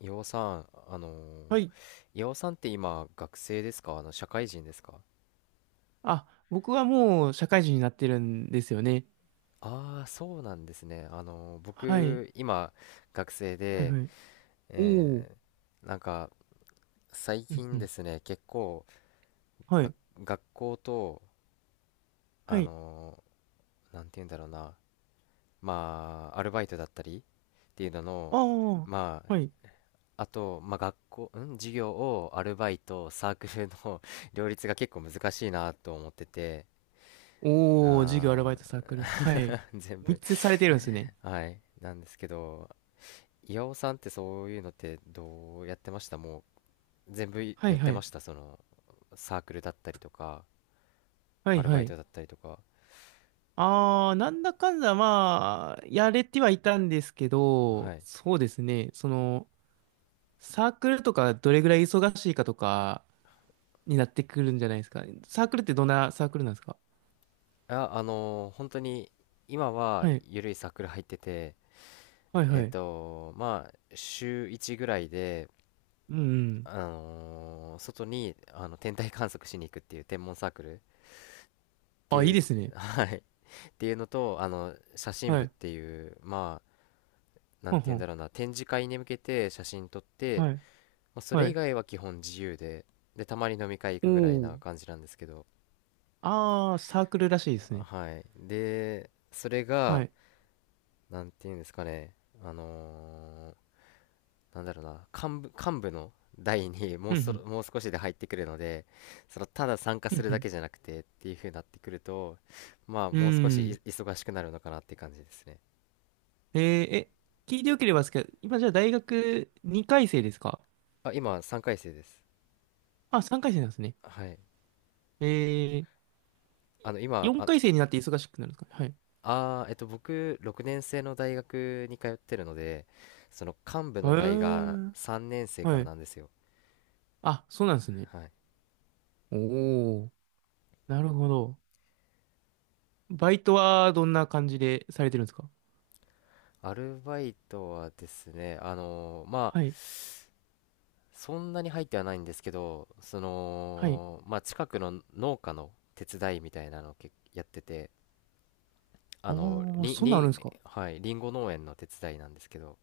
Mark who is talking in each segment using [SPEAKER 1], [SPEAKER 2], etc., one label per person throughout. [SPEAKER 1] 岩尾さん、あのー
[SPEAKER 2] はい。
[SPEAKER 1] 岩尾さんって今学生ですか？社会人ですか？
[SPEAKER 2] あ、僕はもう社会人になってるんですよね。
[SPEAKER 1] ああー、そうなんですね。
[SPEAKER 2] はい。
[SPEAKER 1] 僕今学生
[SPEAKER 2] はい
[SPEAKER 1] で、
[SPEAKER 2] はい。おー。
[SPEAKER 1] えーなんか最
[SPEAKER 2] うんう
[SPEAKER 1] 近で
[SPEAKER 2] ん。
[SPEAKER 1] すね、結構
[SPEAKER 2] は
[SPEAKER 1] が
[SPEAKER 2] い。
[SPEAKER 1] 学校と
[SPEAKER 2] は
[SPEAKER 1] あ
[SPEAKER 2] い。
[SPEAKER 1] のなんて言うんだろうな、まあアルバイトだったりっていうの
[SPEAKER 2] あ
[SPEAKER 1] の、
[SPEAKER 2] あ。
[SPEAKER 1] ま
[SPEAKER 2] はい。
[SPEAKER 1] ああと、まあ、学校、うん、授業をアルバイト、サークルの 両立が結構難しいなと思ってて。
[SPEAKER 2] おー、授業、アルバイト、サークル。
[SPEAKER 1] あ
[SPEAKER 2] はい。
[SPEAKER 1] ー 全
[SPEAKER 2] 三
[SPEAKER 1] 部。
[SPEAKER 2] つされてるんですね。
[SPEAKER 1] はい。なんですけど、岩尾さんってそういうのってどうやってましたも全部
[SPEAKER 2] は
[SPEAKER 1] や
[SPEAKER 2] い
[SPEAKER 1] っ
[SPEAKER 2] は
[SPEAKER 1] てま
[SPEAKER 2] い。
[SPEAKER 1] したその、サークルだったりとか、
[SPEAKER 2] は
[SPEAKER 1] ア
[SPEAKER 2] い
[SPEAKER 1] ルバ
[SPEAKER 2] は
[SPEAKER 1] イ
[SPEAKER 2] い。
[SPEAKER 1] トだったりとか。
[SPEAKER 2] ああ、なんだかんだ、まあ、やれてはいたんですけ
[SPEAKER 1] は
[SPEAKER 2] ど、
[SPEAKER 1] い。
[SPEAKER 2] そうですね。その、サークルとかどれぐらい忙しいかとかになってくるんじゃないですか。サークルってどんなサークルなんですか？
[SPEAKER 1] あ、本当に今は
[SPEAKER 2] はい。
[SPEAKER 1] 緩いサークル入ってて、
[SPEAKER 2] はい
[SPEAKER 1] え
[SPEAKER 2] は
[SPEAKER 1] っ
[SPEAKER 2] い。
[SPEAKER 1] と、まあ、週1ぐらいで、
[SPEAKER 2] うんうん。
[SPEAKER 1] 外に天体観測しに行くっていう天文サークルって
[SPEAKER 2] あ、い
[SPEAKER 1] い
[SPEAKER 2] い
[SPEAKER 1] う、
[SPEAKER 2] です ね。
[SPEAKER 1] はい、っていうのと、あの、写真
[SPEAKER 2] は
[SPEAKER 1] 部っ
[SPEAKER 2] い。
[SPEAKER 1] ていう、まあ、なん
[SPEAKER 2] ほん
[SPEAKER 1] て
[SPEAKER 2] ほ
[SPEAKER 1] 言うんだ
[SPEAKER 2] ん。
[SPEAKER 1] ろうな、展示会に向けて写真撮って、
[SPEAKER 2] はい。
[SPEAKER 1] まあ、そ
[SPEAKER 2] は
[SPEAKER 1] れ以
[SPEAKER 2] い。
[SPEAKER 1] 外は基本自由で、で、たまに飲み会行
[SPEAKER 2] お
[SPEAKER 1] くぐらいな
[SPEAKER 2] ー。
[SPEAKER 1] 感じなんですけど、
[SPEAKER 2] あー、サークルらしいです
[SPEAKER 1] あ
[SPEAKER 2] ね。
[SPEAKER 1] はい。で、それ
[SPEAKER 2] は
[SPEAKER 1] が、
[SPEAKER 2] い。
[SPEAKER 1] なんていうんですかね、あのーなんだろうな、幹部の代に
[SPEAKER 2] うん
[SPEAKER 1] もう少しで入ってくるので、その、ただ参加
[SPEAKER 2] う
[SPEAKER 1] す
[SPEAKER 2] ん。
[SPEAKER 1] る
[SPEAKER 2] う
[SPEAKER 1] だ
[SPEAKER 2] ん
[SPEAKER 1] けじゃなくてっていう風になってくると、まあ、
[SPEAKER 2] うん。
[SPEAKER 1] もう少
[SPEAKER 2] うー
[SPEAKER 1] しい
[SPEAKER 2] ん。
[SPEAKER 1] 忙しくなるのかなって感じですね。
[SPEAKER 2] えー、え、聞いてよければですけど、今じゃあ大学2回生ですか？
[SPEAKER 1] あ、今、3回生です。
[SPEAKER 2] あ、3回生なんですね。
[SPEAKER 1] はい。
[SPEAKER 2] えー、
[SPEAKER 1] あの、今、
[SPEAKER 2] 4
[SPEAKER 1] あ
[SPEAKER 2] 回生になって忙しくなるんですかね？
[SPEAKER 1] ああ、えっと、僕、6年生の大学に通ってるので、その幹部の
[SPEAKER 2] はい。へ
[SPEAKER 1] 代が
[SPEAKER 2] ー。
[SPEAKER 1] 3年生か
[SPEAKER 2] は
[SPEAKER 1] ら
[SPEAKER 2] い。
[SPEAKER 1] なんですよ。
[SPEAKER 2] あ、そうなんですね。
[SPEAKER 1] はい。
[SPEAKER 2] おー。なるほど。バイトはどんな感じでされてるんですか？
[SPEAKER 1] アルバイトはですね、まあ、
[SPEAKER 2] はい。
[SPEAKER 1] そんなに入ってはないんですけど、そ
[SPEAKER 2] はい。
[SPEAKER 1] の、まあ、近くの農家の手伝いみたいなのをけやってて、あ
[SPEAKER 2] あ
[SPEAKER 1] の、
[SPEAKER 2] ー、
[SPEAKER 1] りん、
[SPEAKER 2] そんなんあ
[SPEAKER 1] り
[SPEAKER 2] るんで
[SPEAKER 1] ん、
[SPEAKER 2] すか？
[SPEAKER 1] はい、りんご農園の手伝いなんですけど、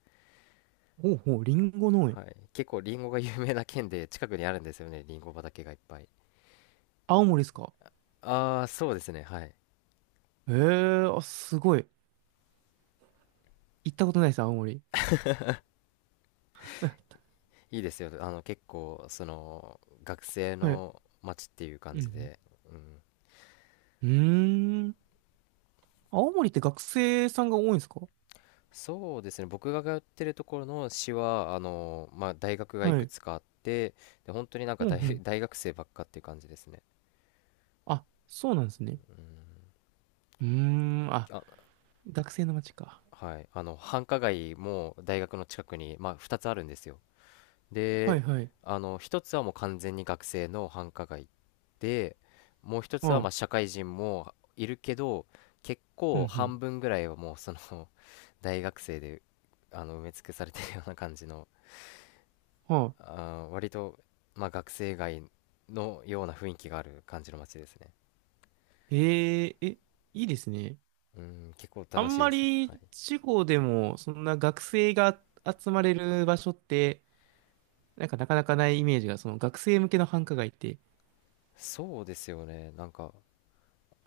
[SPEAKER 2] ほうほう、リンゴ農園。
[SPEAKER 1] はい、結構りんごが有名な県で、近くにあるんですよね、りんご畑がいっぱい。
[SPEAKER 2] 青森ですか？
[SPEAKER 1] ああ、そうですね、はい。
[SPEAKER 2] ええー、あ、すごい。行ったことないです、青森。
[SPEAKER 1] いいですよ。あの、結構、その、学生
[SPEAKER 2] はい。
[SPEAKER 1] の街っていう感
[SPEAKER 2] う
[SPEAKER 1] じ
[SPEAKER 2] ん。
[SPEAKER 1] で、うん。
[SPEAKER 2] うーん。青森って学生さんが多いんですか？
[SPEAKER 1] そうですね、僕が通ってるところの市は、あの、まあ、大学がい
[SPEAKER 2] は
[SPEAKER 1] く
[SPEAKER 2] い。
[SPEAKER 1] つかあって、で、本当になん
[SPEAKER 2] う
[SPEAKER 1] か
[SPEAKER 2] んうん。
[SPEAKER 1] 大学生ばっかっていう感じですね。
[SPEAKER 2] あ、そうなんですね。うーん。あ、
[SPEAKER 1] あ、
[SPEAKER 2] 学生の街か。
[SPEAKER 1] はい。あの、繁華街も大学の近くに、まあ、2つあるんですよ。
[SPEAKER 2] はい
[SPEAKER 1] で、
[SPEAKER 2] はい。
[SPEAKER 1] あの、一つはもう完全に学生の繁華街で、もう一つ
[SPEAKER 2] は
[SPEAKER 1] はま
[SPEAKER 2] い。
[SPEAKER 1] あ社会人もいるけど、結
[SPEAKER 2] う
[SPEAKER 1] 構
[SPEAKER 2] ん
[SPEAKER 1] 半分ぐらいはもうその 大学生で埋め尽くされてるような感じの、
[SPEAKER 2] うん。は
[SPEAKER 1] あー割とまあ学生街のような雰囲気がある感じの街ですね。
[SPEAKER 2] い。え、いいですね。
[SPEAKER 1] うん、結構
[SPEAKER 2] あ
[SPEAKER 1] 楽し
[SPEAKER 2] ん
[SPEAKER 1] いで
[SPEAKER 2] ま
[SPEAKER 1] す。はい。
[SPEAKER 2] り地方でも、そんな学生が集まれる場所って、なんかなかなかないイメージが、その学生向けの繁華街って。
[SPEAKER 1] そうですよね。なんか、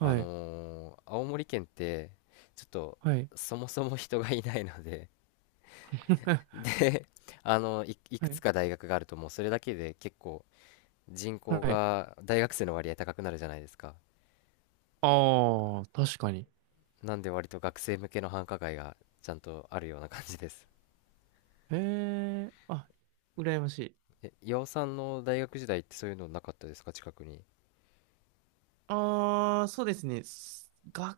[SPEAKER 2] い。
[SPEAKER 1] 青森県って、ちょっと
[SPEAKER 2] はい。
[SPEAKER 1] そもそも人がいないので、で、あの、いく
[SPEAKER 2] は
[SPEAKER 1] つ
[SPEAKER 2] い。
[SPEAKER 1] か大学があるともうそれだけで結構人口
[SPEAKER 2] はい。
[SPEAKER 1] が大学生の割合高くなるじゃないですか。
[SPEAKER 2] ああ、確かに。
[SPEAKER 1] なんで割と学生向けの繁華街がちゃんとあるような感じです。
[SPEAKER 2] へえ、あ、羨ましい。
[SPEAKER 1] え、岩尾さんの大学時代ってそういうのなかったですか？近くに。
[SPEAKER 2] ああ、そうですね。すが、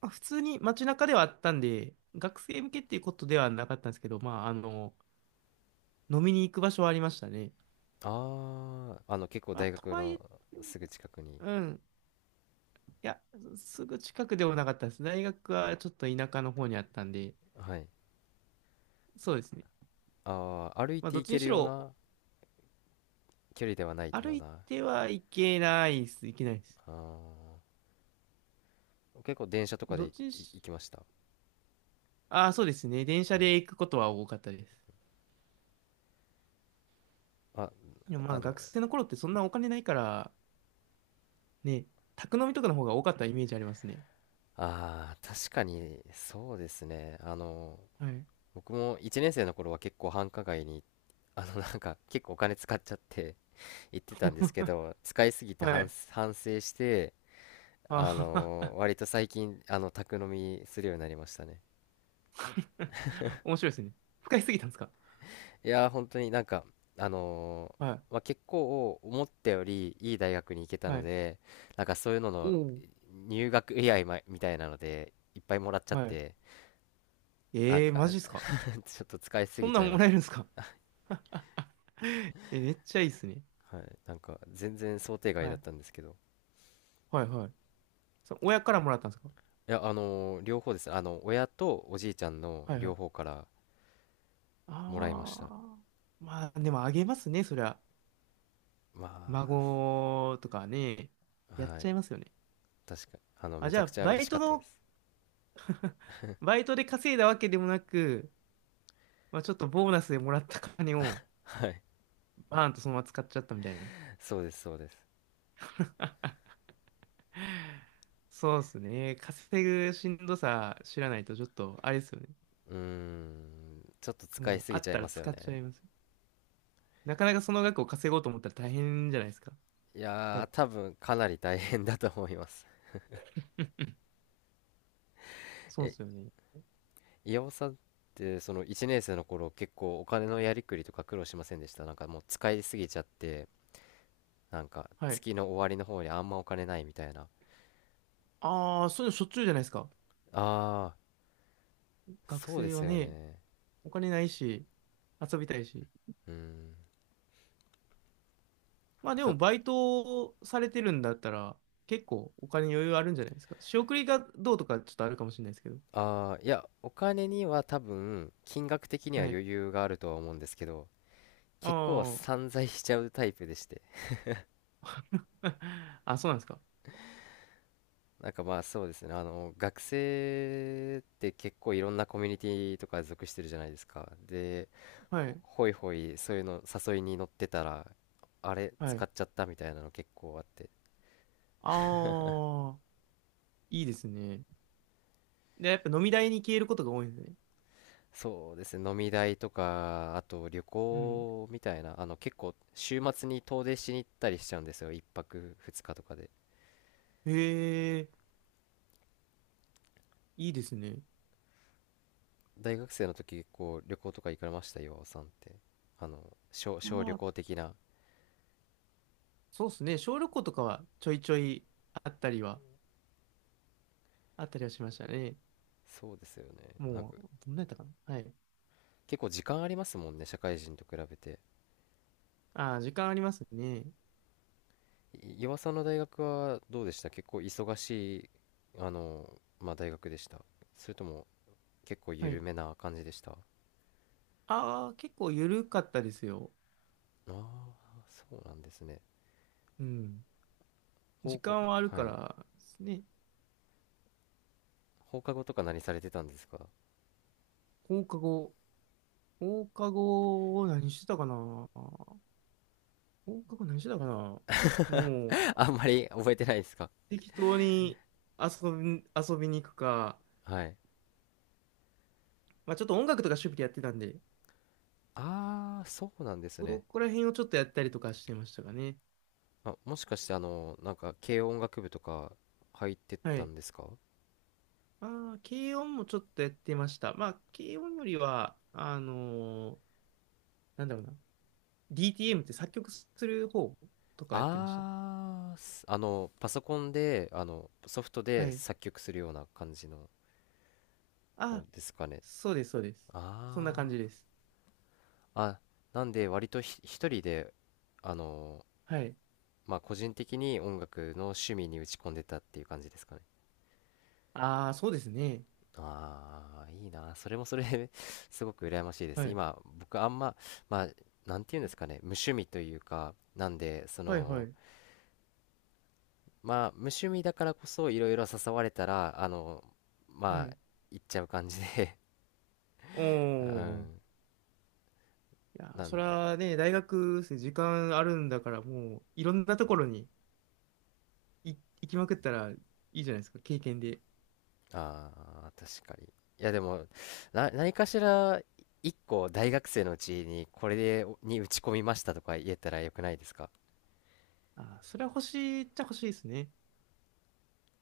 [SPEAKER 2] まあ普通に街中ではあったんで、学生向けっていうことではなかったんですけど、まあ、飲みに行く場所はありましたね。
[SPEAKER 1] ああ、あの結構
[SPEAKER 2] まあ、
[SPEAKER 1] 大
[SPEAKER 2] と
[SPEAKER 1] 学
[SPEAKER 2] はいえ、
[SPEAKER 1] のすぐ近くに。
[SPEAKER 2] うん。いや、すぐ近くでもなかったです。大学はちょっと田舎の方にあったんで、
[SPEAKER 1] はい。
[SPEAKER 2] そうですね。
[SPEAKER 1] ああ、歩い
[SPEAKER 2] まあ、
[SPEAKER 1] て
[SPEAKER 2] どっ
[SPEAKER 1] 行
[SPEAKER 2] ち
[SPEAKER 1] け
[SPEAKER 2] に
[SPEAKER 1] る
[SPEAKER 2] し
[SPEAKER 1] よう
[SPEAKER 2] ろ、
[SPEAKER 1] な距離ではない
[SPEAKER 2] 歩
[SPEAKER 1] よう
[SPEAKER 2] い
[SPEAKER 1] な。
[SPEAKER 2] てはいけないです。いけないです。
[SPEAKER 1] ああ、結構電車とかで
[SPEAKER 2] どっちにし、
[SPEAKER 1] 行きました。
[SPEAKER 2] ああ、そうですね。電車
[SPEAKER 1] はい。
[SPEAKER 2] で行くことは多かったです。
[SPEAKER 1] あ、
[SPEAKER 2] いやま
[SPEAKER 1] あ
[SPEAKER 2] あ
[SPEAKER 1] の、
[SPEAKER 2] 学生の頃ってそんなお金ないから、ね、宅飲みとかの方が多かったイメージありますね。
[SPEAKER 1] あ、確かにそうですね。あの、
[SPEAKER 2] はい。
[SPEAKER 1] 僕も1年生の頃は結構繁華街に、あの、なんか結構お金使っちゃって行ってたんですけど、使いすぎて
[SPEAKER 2] はい。
[SPEAKER 1] 反省して、あ
[SPEAKER 2] あ
[SPEAKER 1] の、
[SPEAKER 2] あ。
[SPEAKER 1] 割と最近、あの、宅飲みするようになりましたね。
[SPEAKER 2] 面白いですね。深いすぎたんですか？
[SPEAKER 1] いやー、本当になんか、あの
[SPEAKER 2] はい。
[SPEAKER 1] まあ、結構思ったよりいい大学に行けた
[SPEAKER 2] は
[SPEAKER 1] の
[SPEAKER 2] い。
[SPEAKER 1] で、なんかそういうの
[SPEAKER 2] お
[SPEAKER 1] の
[SPEAKER 2] お。
[SPEAKER 1] 入学祝いみたいなので、いっぱいもらっちゃっ
[SPEAKER 2] はい。
[SPEAKER 1] て、なん
[SPEAKER 2] ええー、
[SPEAKER 1] か
[SPEAKER 2] マジっすか？
[SPEAKER 1] ちょっと使いす
[SPEAKER 2] そ
[SPEAKER 1] ぎ
[SPEAKER 2] んな
[SPEAKER 1] ちゃい
[SPEAKER 2] ん
[SPEAKER 1] ま
[SPEAKER 2] もら
[SPEAKER 1] し
[SPEAKER 2] えるん
[SPEAKER 1] た。
[SPEAKER 2] ですか？ え、めっちゃいいっすね。
[SPEAKER 1] はい、なんか全然想定外
[SPEAKER 2] は
[SPEAKER 1] だっ
[SPEAKER 2] い。
[SPEAKER 1] たんですけど。
[SPEAKER 2] はいはい。そう、親からもらったんですか？
[SPEAKER 1] いや、両方ですね。あの、親とおじいちゃんの
[SPEAKER 2] はいは
[SPEAKER 1] 両方
[SPEAKER 2] い。
[SPEAKER 1] からもらいました。
[SPEAKER 2] ああ。まあ、でもあげますね、そりゃ。
[SPEAKER 1] ま
[SPEAKER 2] 孫とかね。やっ
[SPEAKER 1] あ、は
[SPEAKER 2] ち
[SPEAKER 1] い、
[SPEAKER 2] ゃいますよね。
[SPEAKER 1] 確か、あの、
[SPEAKER 2] あ、
[SPEAKER 1] め
[SPEAKER 2] じ
[SPEAKER 1] ち
[SPEAKER 2] ゃ
[SPEAKER 1] ゃく
[SPEAKER 2] あ、
[SPEAKER 1] ちゃ嬉しかったです。
[SPEAKER 2] バイトで稼いだわけでもなく、まあ、ちょっとボーナスでもらった金をバーンとそのまま使っちゃったみたいな。
[SPEAKER 1] そうです、そうです。
[SPEAKER 2] そうですね。稼ぐしんどさ知らないとちょっとあれですよね。
[SPEAKER 1] うーん、ちょっと使い
[SPEAKER 2] もう
[SPEAKER 1] す
[SPEAKER 2] あ
[SPEAKER 1] ぎち
[SPEAKER 2] っ
[SPEAKER 1] ゃい
[SPEAKER 2] たら
[SPEAKER 1] ますよ
[SPEAKER 2] 使っち
[SPEAKER 1] ね。
[SPEAKER 2] ゃいます。なかなかその額を稼ごうと思ったら大変じゃないですか。
[SPEAKER 1] い
[SPEAKER 2] 多
[SPEAKER 1] やー、
[SPEAKER 2] 分
[SPEAKER 1] 多分かなり大変だと思います。
[SPEAKER 2] そうで
[SPEAKER 1] え、
[SPEAKER 2] すよね。
[SPEAKER 1] 岩尾さんって、その1年生の頃、結構お金のやりくりとか苦労しませんでした？なんかもう使いすぎちゃって、なんか
[SPEAKER 2] はい。
[SPEAKER 1] 月の終わりの方にあんまお金ないみたいな。
[SPEAKER 2] ああ、そういうのしょっちゅうじゃないですか。
[SPEAKER 1] あ、
[SPEAKER 2] 学
[SPEAKER 1] そうで
[SPEAKER 2] 生
[SPEAKER 1] す
[SPEAKER 2] は
[SPEAKER 1] よ
[SPEAKER 2] ね、
[SPEAKER 1] ね。
[SPEAKER 2] お金ないし、遊びたいし。
[SPEAKER 1] うん。
[SPEAKER 2] まあで
[SPEAKER 1] た、
[SPEAKER 2] もバイトされてるんだったら結構お金余裕あるんじゃないですか。仕送りがどうとかちょっとあるかもしれないですけど。
[SPEAKER 1] あーいや、お金には多分、金額的には
[SPEAKER 2] はい。
[SPEAKER 1] 余裕があるとは思うんですけど、結構
[SPEAKER 2] あ
[SPEAKER 1] 散財しちゃうタイプでして。
[SPEAKER 2] あ。あ、そうなんですか？
[SPEAKER 1] なんかまあそうですね、あの、学生って結構いろんなコミュニティとか属してるじゃないですか。で、
[SPEAKER 2] はい。
[SPEAKER 1] ほいほい、そういうの誘いに乗ってたら、あれ、
[SPEAKER 2] は
[SPEAKER 1] 使
[SPEAKER 2] い。
[SPEAKER 1] っちゃったみたいなの結構あって。
[SPEAKER 2] ああ。いいですね。で、やっぱ飲み代に消えることが多いんですね。
[SPEAKER 1] そうですね、飲み代とか、あと旅
[SPEAKER 2] うん。
[SPEAKER 1] 行みたいな、あの結構週末に遠出しに行ったりしちゃうんですよ、一泊二日とかで。
[SPEAKER 2] へえ、いいですね。
[SPEAKER 1] 大学生の時結構旅行とか行かれました？岩尾さんって。あの、小旅
[SPEAKER 2] まあ、
[SPEAKER 1] 行的な。
[SPEAKER 2] そうですね。小旅行とかはちょいちょいあったりは、あったりはしましたね。
[SPEAKER 1] そうですよね。なん
[SPEAKER 2] も
[SPEAKER 1] か
[SPEAKER 2] う、どんなやったかな。はい。
[SPEAKER 1] 結構時間ありますもんね、社会人と比べて。
[SPEAKER 2] ああ、時間ありますね。
[SPEAKER 1] 岩尾さんの大学はどうでした？結構忙しい、あの、まあ大学でした？それとも結構
[SPEAKER 2] は
[SPEAKER 1] 緩
[SPEAKER 2] い。
[SPEAKER 1] めな感じでした？あ
[SPEAKER 2] ああ、結構緩かったですよ。
[SPEAKER 1] あー、そうなんですね。
[SPEAKER 2] うん。
[SPEAKER 1] 高
[SPEAKER 2] 時
[SPEAKER 1] 校、
[SPEAKER 2] 間
[SPEAKER 1] お
[SPEAKER 2] はある
[SPEAKER 1] は
[SPEAKER 2] か
[SPEAKER 1] い。
[SPEAKER 2] らですね。
[SPEAKER 1] 放課後とか何されてたんですか？
[SPEAKER 2] 放課後。放課後を何してたかな放課後何してたかな。も う、
[SPEAKER 1] あんまり覚えてないですか？
[SPEAKER 2] 適当に遊びに行くか、
[SPEAKER 1] はい。
[SPEAKER 2] まあちょっと音楽とか趣味でやってたんで、
[SPEAKER 1] ああーそうなんです
[SPEAKER 2] そ
[SPEAKER 1] ね。
[SPEAKER 2] こら辺をちょっとやったりとかしてましたかね。
[SPEAKER 1] あ、もしかしてあのなんか軽音楽部とか入って
[SPEAKER 2] は
[SPEAKER 1] た
[SPEAKER 2] い。
[SPEAKER 1] んですか？
[SPEAKER 2] ああ、軽音もちょっとやってました。まあ、軽音よりは、なんだろうな。DTM って作曲する方とかやってました。
[SPEAKER 1] ああー、す、あのパソコンであのソフト
[SPEAKER 2] は
[SPEAKER 1] で
[SPEAKER 2] い。
[SPEAKER 1] 作曲するような感じの方
[SPEAKER 2] あ、
[SPEAKER 1] ですかね？
[SPEAKER 2] そうです、そうです。そんな感
[SPEAKER 1] あ
[SPEAKER 2] じです。
[SPEAKER 1] ああ、なんで割と一人であの
[SPEAKER 2] はい。
[SPEAKER 1] まあ個人的に音楽の趣味に打ち込んでたっていう感じですかね？
[SPEAKER 2] ああ、そうですね。
[SPEAKER 1] ああ、いいな。それもそれで すごく羨ましいで
[SPEAKER 2] は
[SPEAKER 1] す。
[SPEAKER 2] い。
[SPEAKER 1] 今、僕あんま、まあ、なんていうんですかね、無趣味というか、なんで、そ
[SPEAKER 2] はい、は
[SPEAKER 1] の、
[SPEAKER 2] い、
[SPEAKER 1] まあ、無趣味だからこそ、いろいろ誘われたら、あの、
[SPEAKER 2] は
[SPEAKER 1] ま
[SPEAKER 2] い。
[SPEAKER 1] あ、行っちゃう感じで
[SPEAKER 2] お
[SPEAKER 1] う
[SPEAKER 2] ー。い
[SPEAKER 1] ん。
[SPEAKER 2] やー、
[SPEAKER 1] なん
[SPEAKER 2] それ
[SPEAKER 1] で、
[SPEAKER 2] はね、大学生時間あるんだから、もう、いろんなところにい行きまくったらいいじゃないですか、経験で。
[SPEAKER 1] ああ、確かに。いや、でも、何かしら、一個大学生のうちに、これで、に打ち込みましたとか言えたらよくないですか？
[SPEAKER 2] あー、それは欲しいっちゃ欲しいですね。